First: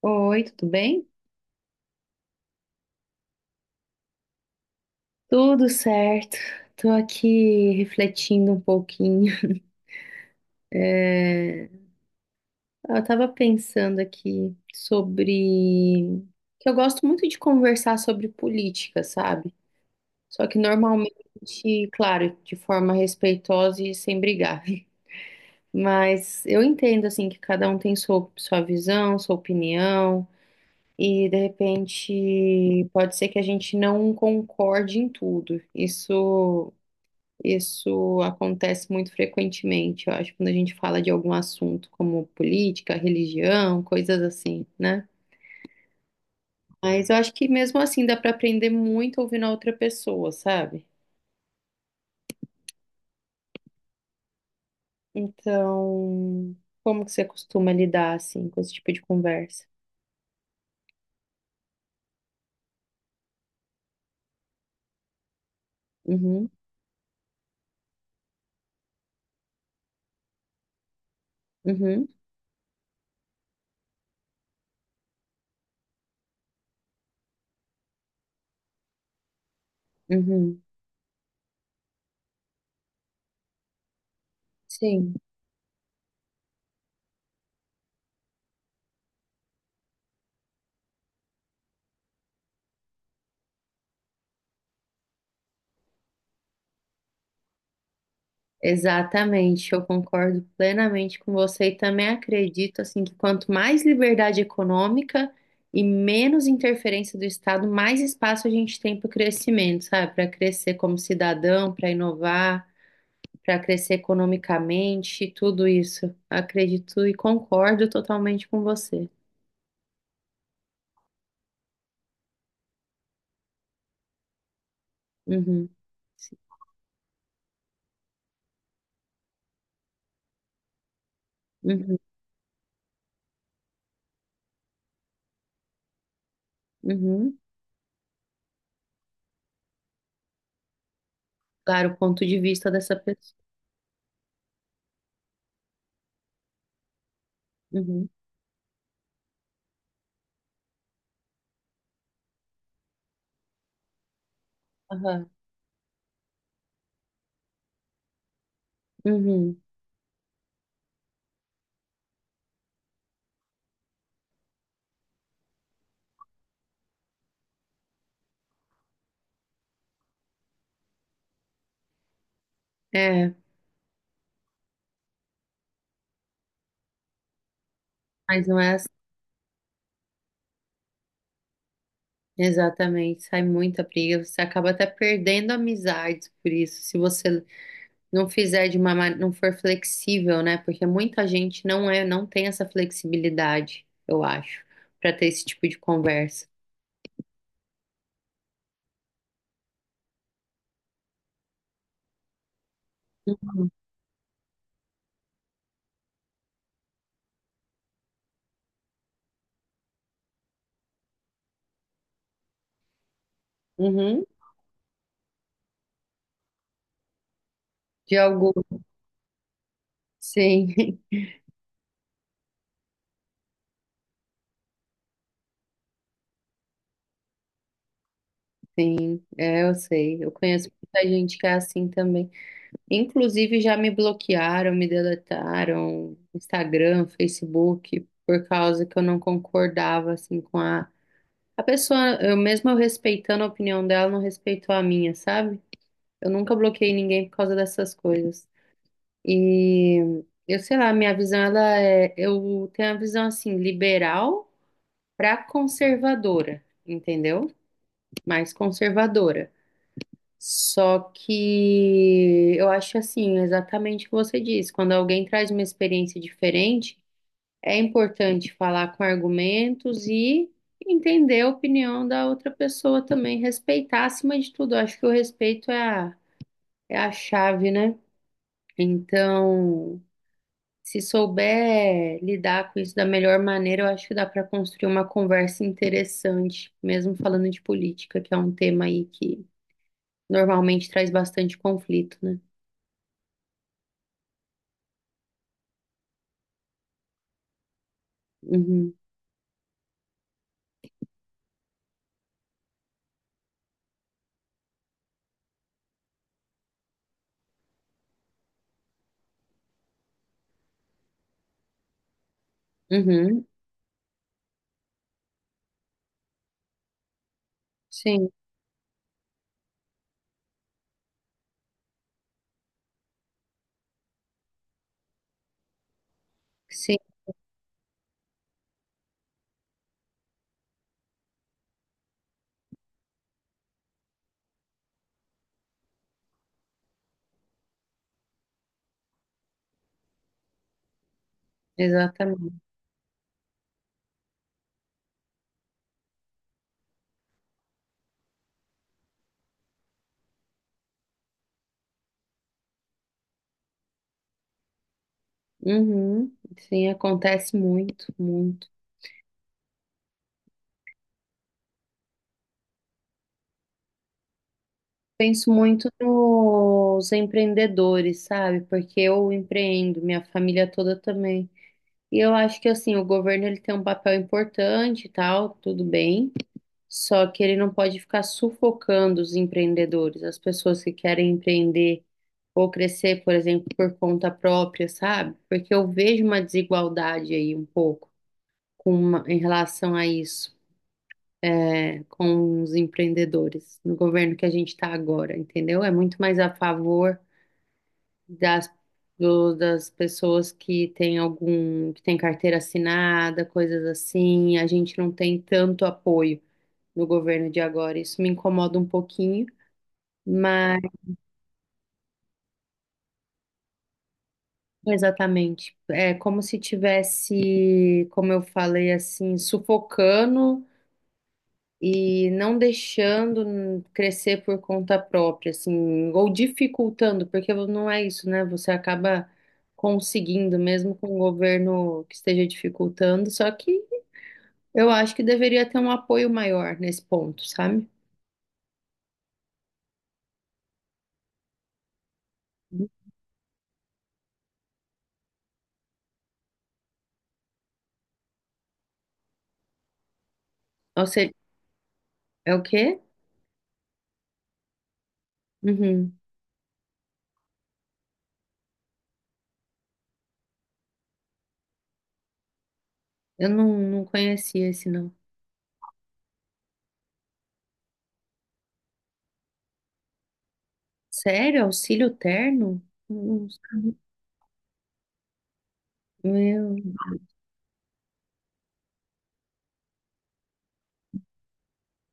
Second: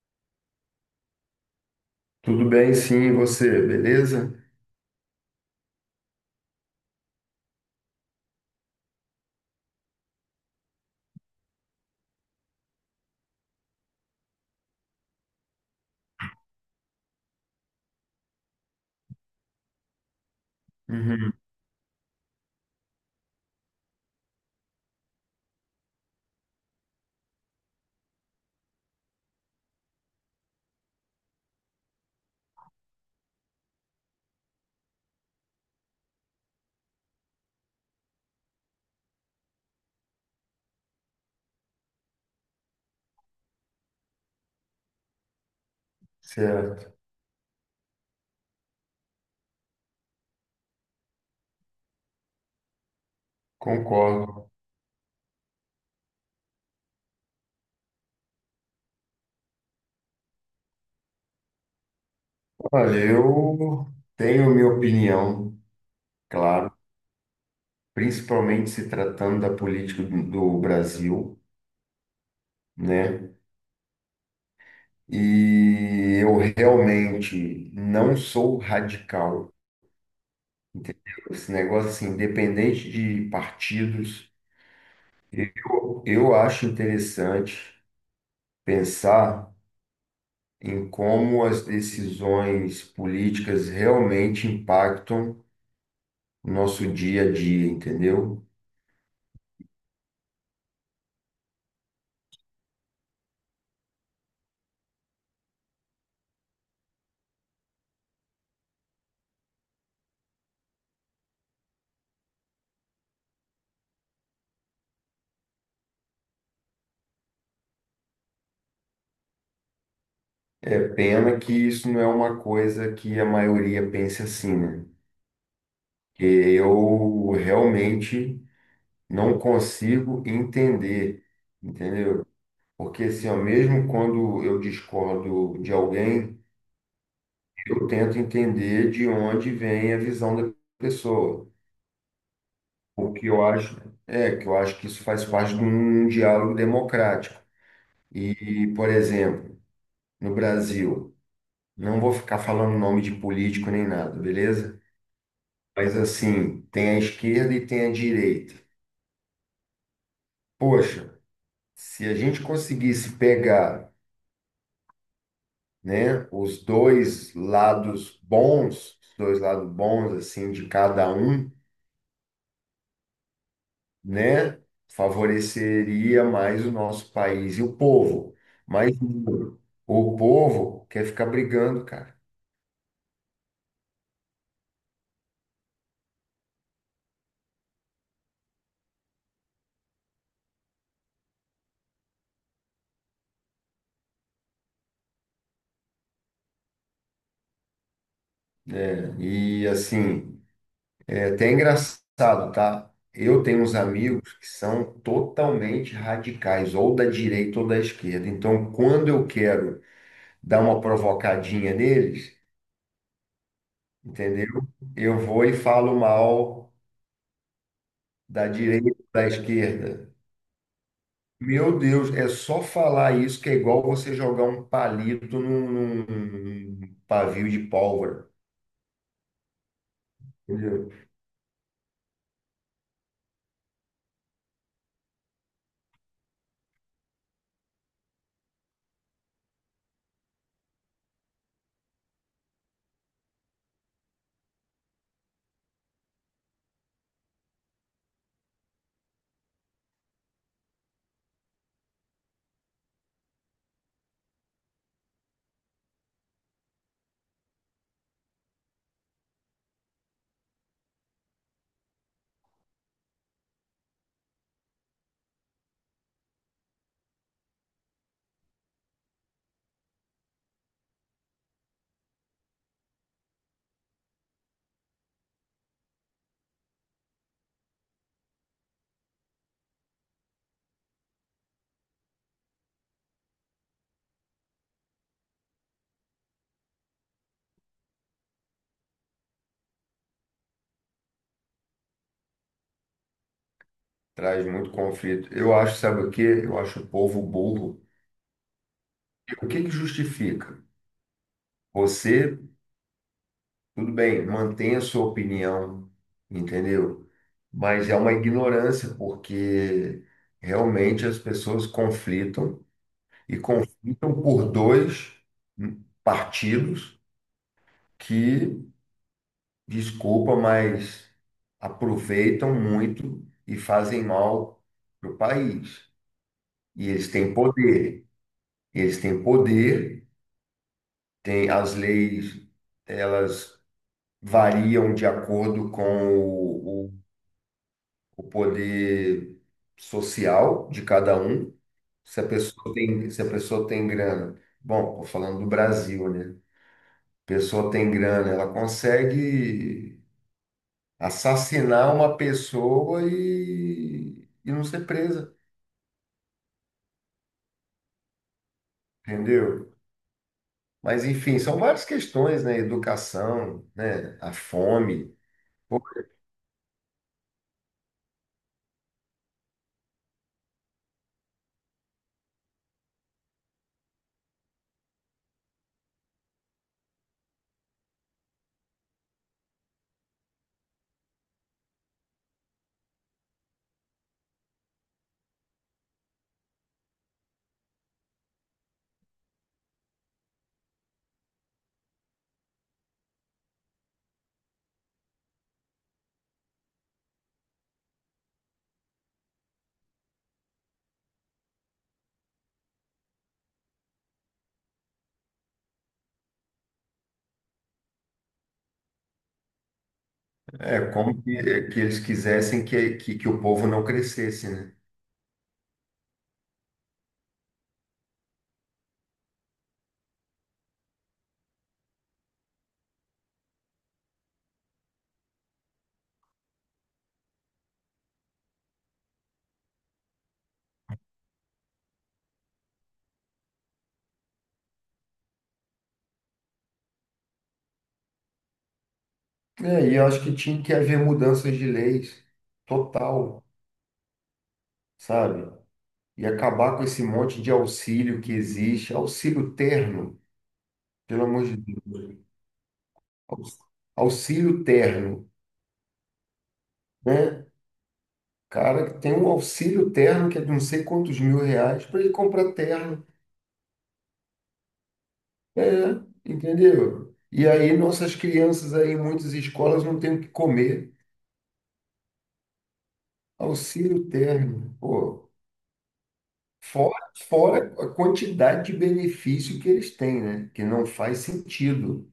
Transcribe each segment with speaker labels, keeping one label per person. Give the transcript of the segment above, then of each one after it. Speaker 1: Oi, tudo bem?
Speaker 2: Tudo bem, sim, e você, beleza?
Speaker 1: Tudo certo. Tô aqui refletindo um pouquinho. É, Eu tava pensando aqui sobre que eu gosto muito de conversar sobre política, sabe? Só que
Speaker 2: Uhum,
Speaker 1: normalmente, claro, de forma respeitosa e sem brigar. Mas eu entendo assim que cada um tem sua visão, sua opinião. E de repente pode ser que a gente não concorde em tudo. Isso Isso acontece muito frequentemente, eu acho, quando a gente fala de algum assunto como política, religião, coisas assim, né?
Speaker 2: certo,
Speaker 1: Mas eu acho que mesmo assim dá para aprender muito ouvindo a outra pessoa, sabe?
Speaker 2: concordo.
Speaker 1: Então, como que você costuma lidar assim com esse tipo de conversa?
Speaker 2: Olha, eu tenho minha opinião,
Speaker 1: Uhum,
Speaker 2: claro, principalmente se tratando da política do Brasil,
Speaker 1: uhum,
Speaker 2: né? E eu realmente não sou radical,
Speaker 1: uhum.
Speaker 2: entendeu? Esse negócio assim, independente de partidos,
Speaker 1: Sim.
Speaker 2: eu acho interessante pensar em como as decisões políticas realmente impactam o nosso dia a dia, entendeu?
Speaker 1: Exatamente, eu concordo plenamente com você e também acredito assim que quanto mais liberdade econômica e menos interferência do Estado, mais espaço a gente tem para o crescimento, sabe? Para crescer como cidadão, para inovar, para crescer economicamente, tudo isso. Acredito e concordo totalmente com você.
Speaker 2: É pena que isso não é uma coisa que a maioria pense assim, né?
Speaker 1: Uhum,
Speaker 2: Que eu realmente não consigo entender,
Speaker 1: uhum,
Speaker 2: entendeu? Porque assim, ó, mesmo quando eu discordo de alguém,
Speaker 1: uhum.
Speaker 2: eu tento entender de onde vem a visão da pessoa.
Speaker 1: Claro, o ponto de vista dessa
Speaker 2: O que
Speaker 1: pessoa.
Speaker 2: eu acho, que eu acho que isso faz parte de um diálogo democrático.
Speaker 1: Uhum,
Speaker 2: E, por exemplo, no Brasil, não vou ficar falando nome de político nem nada, beleza?
Speaker 1: aham,
Speaker 2: Mas assim, tem a esquerda e tem a direita.
Speaker 1: uhum.
Speaker 2: Poxa, se a gente conseguisse pegar, né, os dois lados bons, os dois lados bons assim de cada um,
Speaker 1: É,
Speaker 2: né, favoreceria mais o nosso país e o povo.
Speaker 1: mas não é assim.
Speaker 2: Mas o povo quer ficar brigando, cara,
Speaker 1: Exatamente, sai muita briga, você acaba até perdendo amizades por isso, se você não fizer de uma, não for flexível, né? Porque muita gente não é, não tem essa flexibilidade, eu acho, para ter esse tipo de conversa.
Speaker 2: né? E assim, é até engraçado, tá? Eu tenho uns amigos que são totalmente radicais, ou da direita ou da esquerda. Então, quando eu quero dar uma provocadinha neles,
Speaker 1: Uhum,
Speaker 2: entendeu? Eu vou e falo mal
Speaker 1: de
Speaker 2: da
Speaker 1: algum,
Speaker 2: direita, da esquerda.
Speaker 1: sim,
Speaker 2: Meu Deus, é só falar isso que é igual você jogar um palito num- pavio de pólvora.
Speaker 1: sim, é, eu sei, eu conheço
Speaker 2: Entendeu?
Speaker 1: muita gente que é assim também. Inclusive já me bloquearam, me deletaram, Instagram, Facebook, por causa que eu não concordava assim com a pessoa, eu mesmo eu respeitando a opinião dela, não respeitou a minha, sabe? Eu nunca bloqueei ninguém por causa dessas coisas. E eu sei lá, minha visão ela é, eu tenho a visão assim, liberal pra conservadora, entendeu? Mais conservadora. Só que eu acho assim, exatamente o que você disse, quando alguém traz uma experiência diferente, é importante falar com argumentos e entender a opinião da outra pessoa também, respeitar acima de tudo. Eu acho que o respeito é a chave, né? Então, se souber lidar com isso da melhor maneira, eu acho que dá para construir uma conversa interessante, mesmo falando de política, que é um tema aí que normalmente traz bastante conflito, né?
Speaker 2: Traz muito conflito. Eu acho, sabe o quê? Eu acho o povo burro.
Speaker 1: Uhum,
Speaker 2: O que que justifica? Você, tudo bem, mantenha a sua opinião, entendeu? Mas é uma ignorância, porque realmente as pessoas conflitam e
Speaker 1: uhum,
Speaker 2: conflitam por dois partidos
Speaker 1: sim,
Speaker 2: que, desculpa, mas aproveitam muito e fazem mal para o país. E
Speaker 1: sim,
Speaker 2: eles têm poder. Eles têm poder, têm as leis, elas variam de acordo com o, o o poder social de cada um. Se a
Speaker 1: exatamente.
Speaker 2: pessoa tem, se a pessoa tem grana, bom, estou falando do Brasil, né? Pessoa tem grana, ela consegue assassinar uma pessoa e não ser presa,
Speaker 1: Uhum, sim, acontece muito.
Speaker 2: entendeu? Mas enfim, são várias questões, né? Educação, né? A fome.
Speaker 1: Penso
Speaker 2: Pô,
Speaker 1: muito nos empreendedores, sabe? Porque eu empreendo, minha família toda também. E eu acho que assim, o governo ele tem um papel importante e tal, tudo bem. Só que ele não pode ficar sufocando os empreendedores, as pessoas que querem empreender ou crescer, por exemplo, por conta própria, sabe? Porque eu vejo uma desigualdade aí um pouco com em relação a isso é, com os empreendedores no governo que a gente está agora, entendeu? É muito mais a favor das, das pessoas que têm algum, que tem carteira assinada, coisas assim. A gente não tem tanto apoio no governo de agora. Isso me incomoda um pouquinho, mas
Speaker 2: é como que, eles quisessem que, que o povo não crescesse, né?
Speaker 1: exatamente. É como se tivesse, como eu falei assim, sufocando e não deixando crescer por conta própria, assim, ou dificultando, porque não é isso, né? Você acaba conseguindo, mesmo com o governo que esteja dificultando, só que eu acho que deveria ter um apoio maior nesse ponto, sabe?
Speaker 2: É, e eu acho que tinha que haver mudanças de leis, total. Sabe? E acabar com esse monte de auxílio que existe, auxílio terno,
Speaker 1: Ou
Speaker 2: pelo
Speaker 1: seja,
Speaker 2: amor de Deus.
Speaker 1: é o quê?
Speaker 2: Aux- Auxílio terno,
Speaker 1: Uhum.
Speaker 2: né? Cara, que tem um auxílio terno que é de não sei quantos mil reais para ele comprar terno.
Speaker 1: Eu não, não conhecia esse, não.
Speaker 2: É, entendeu? E aí nossas crianças aí em muitas escolas não têm o que comer.
Speaker 1: Sério? Auxílio terno? Não sabia.
Speaker 2: Auxílio terno, pô.
Speaker 1: Meu,
Speaker 2: Fora, fora a quantidade de benefício que eles têm, né? Que não faz sentido.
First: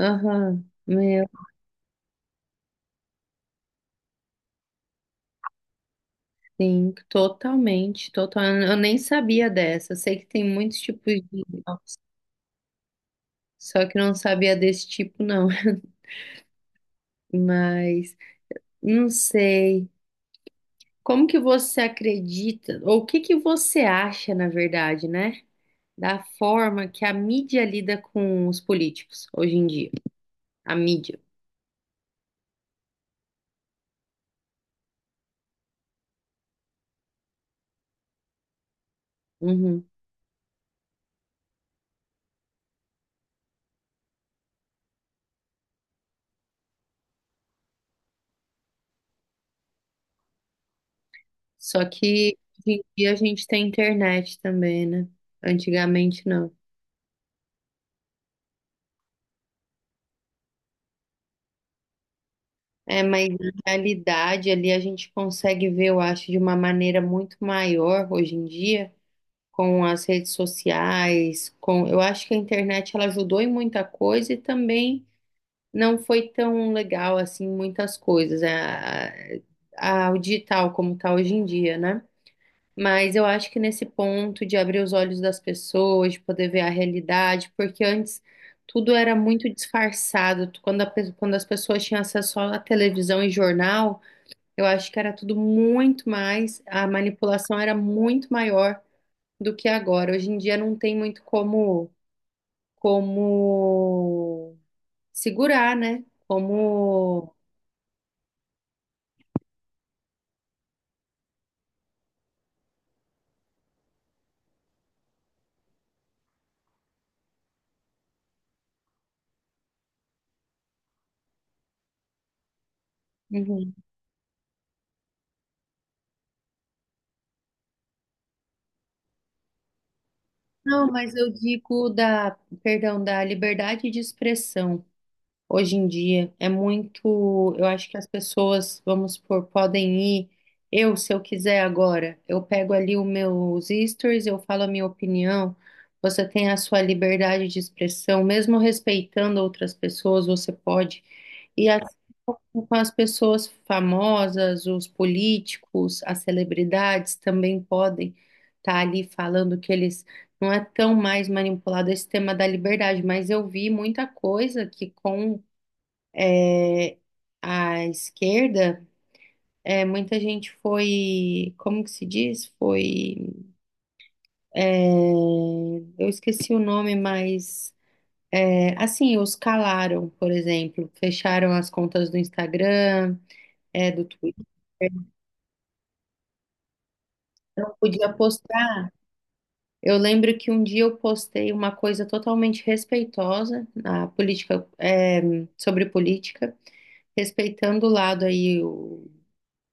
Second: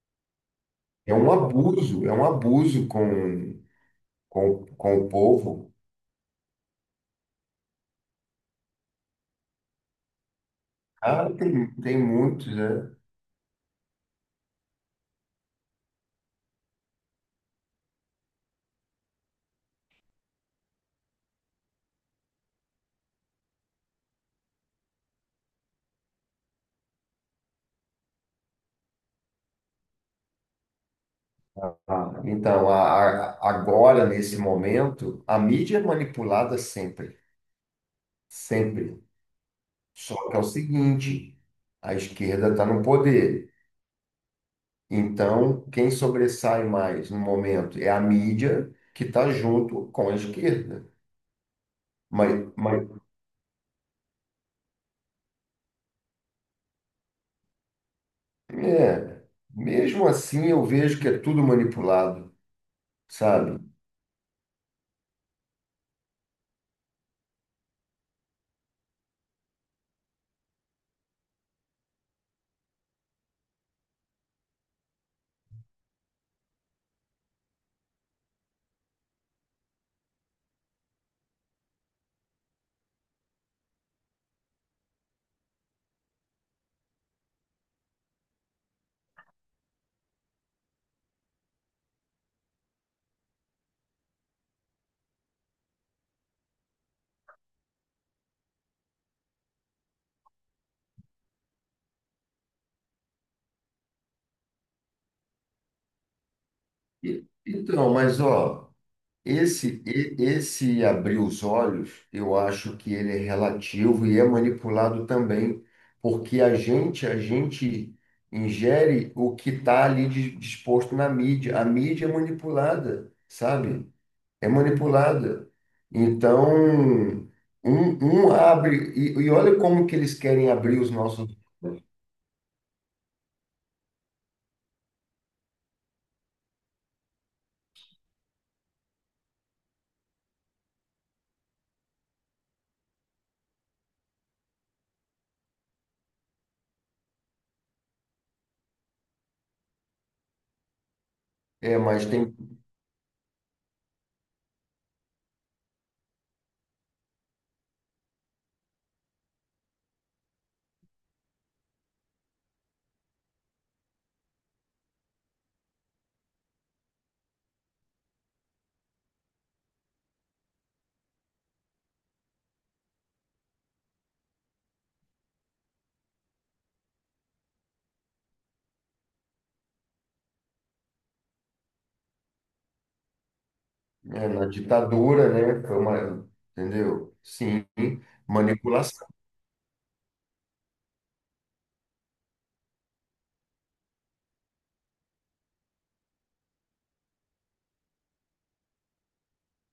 Speaker 1: aham, meu.
Speaker 2: É um abuso com com o povo?
Speaker 1: Sim, totalmente, total. Eu nem sabia dessa. Eu sei que tem muitos tipos de
Speaker 2: Ah, tem,
Speaker 1: inox,
Speaker 2: tem muitos, né?
Speaker 1: só que eu não sabia desse tipo, não. Mas não sei. Como que você acredita, ou o que que você acha, na verdade, né? Da forma que a mídia lida com os políticos hoje em dia. A mídia.
Speaker 2: Ah, então, agora, nesse momento, a mídia é manipulada sempre, sempre.
Speaker 1: Uhum.
Speaker 2: Só que é o seguinte, a esquerda está no poder. Então, quem sobressai mais no momento é a mídia que está junto com a esquerda.
Speaker 1: Só
Speaker 2: Mas,
Speaker 1: que hoje em
Speaker 2: mas
Speaker 1: dia a gente tem internet também, né? Antigamente não.
Speaker 2: é, mesmo assim eu vejo que é tudo manipulado,
Speaker 1: É, mas na
Speaker 2: sabe?
Speaker 1: realidade ali a gente consegue ver, eu acho, de uma maneira muito maior hoje em dia, com as redes sociais, com, eu acho que a internet ela ajudou em muita coisa e também não foi tão legal assim muitas coisas, o digital como tá hoje em dia, né? Mas eu acho que nesse ponto de abrir os olhos das pessoas, de poder ver a realidade, porque antes tudo era muito disfarçado. Quando, quando as pessoas tinham acesso só à televisão e jornal, eu acho que era tudo muito mais, a manipulação era muito maior do que agora. Hoje em dia não tem muito como, como segurar, né? Como.
Speaker 2: Então, mas ó. Esse, esse abrir os olhos, eu acho que ele é relativo e é manipulado também, porque a gente ingere o que está ali disposto na mídia. A mídia é manipulada,
Speaker 1: Uhum.
Speaker 2: sabe? É manipulada. Então, um abre, e olha como que eles querem abrir
Speaker 1: Não,
Speaker 2: os
Speaker 1: mas eu
Speaker 2: nossos.
Speaker 1: digo da, perdão, da liberdade de expressão hoje em dia. É muito. Eu acho que as pessoas, vamos supor, podem ir. Eu, se eu quiser agora, eu pego ali os meus stories, eu falo a minha opinião. Você tem a sua liberdade de expressão, mesmo respeitando outras pessoas, você pode. E
Speaker 2: É,
Speaker 1: assim
Speaker 2: mas tem,
Speaker 1: com as pessoas famosas, os políticos, as celebridades também podem estar ali falando que eles não é tão mais manipulado esse tema da liberdade, mas eu vi muita coisa que com a esquerda, é, muita gente foi, como que se diz? Foi, é, eu esqueci o nome, mas é, assim, os calaram, por exemplo, fecharam as contas do Instagram, é, do
Speaker 2: é,
Speaker 1: Twitter,
Speaker 2: na ditadura, né? Foi uma, entendeu? Sim,
Speaker 1: não podia postar.
Speaker 2: manipulação.
Speaker 1: Eu lembro que um dia eu postei uma coisa totalmente respeitosa na política, é, sobre política, respeitando o lado aí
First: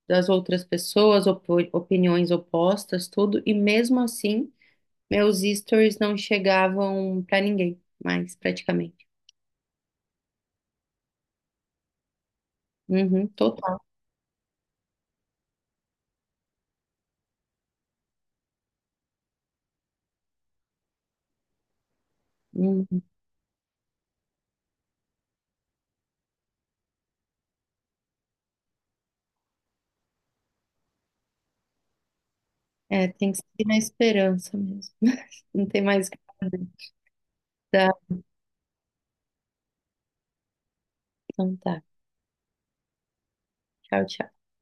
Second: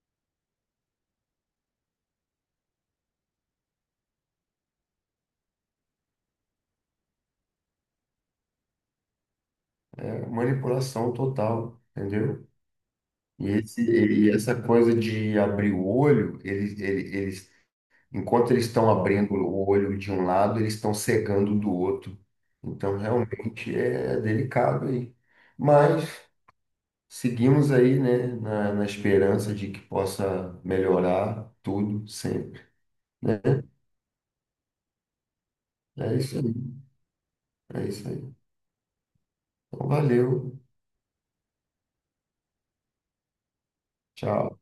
Speaker 1: das outras pessoas, opiniões opostas, tudo, e mesmo assim, meus stories não chegavam pra ninguém mais, praticamente.
Speaker 2: Manipulação total, entendeu?
Speaker 1: Uhum,
Speaker 2: E,
Speaker 1: total.
Speaker 2: esse, e essa coisa de abrir o olho, eles, enquanto eles estão abrindo o olho de um lado, eles estão cegando do outro. Então,
Speaker 1: Uhum.
Speaker 2: realmente é delicado aí. Mas seguimos aí, né, na esperança de que possa melhorar tudo sempre,
Speaker 1: É, tem
Speaker 2: né?
Speaker 1: que seguir na esperança mesmo. Não tem mais o
Speaker 2: É
Speaker 1: que
Speaker 2: isso aí,
Speaker 1: fazer.
Speaker 2: é
Speaker 1: Tá,
Speaker 2: isso aí. Então, valeu,
Speaker 1: então tá. Tchau, tchau.
Speaker 2: tchau.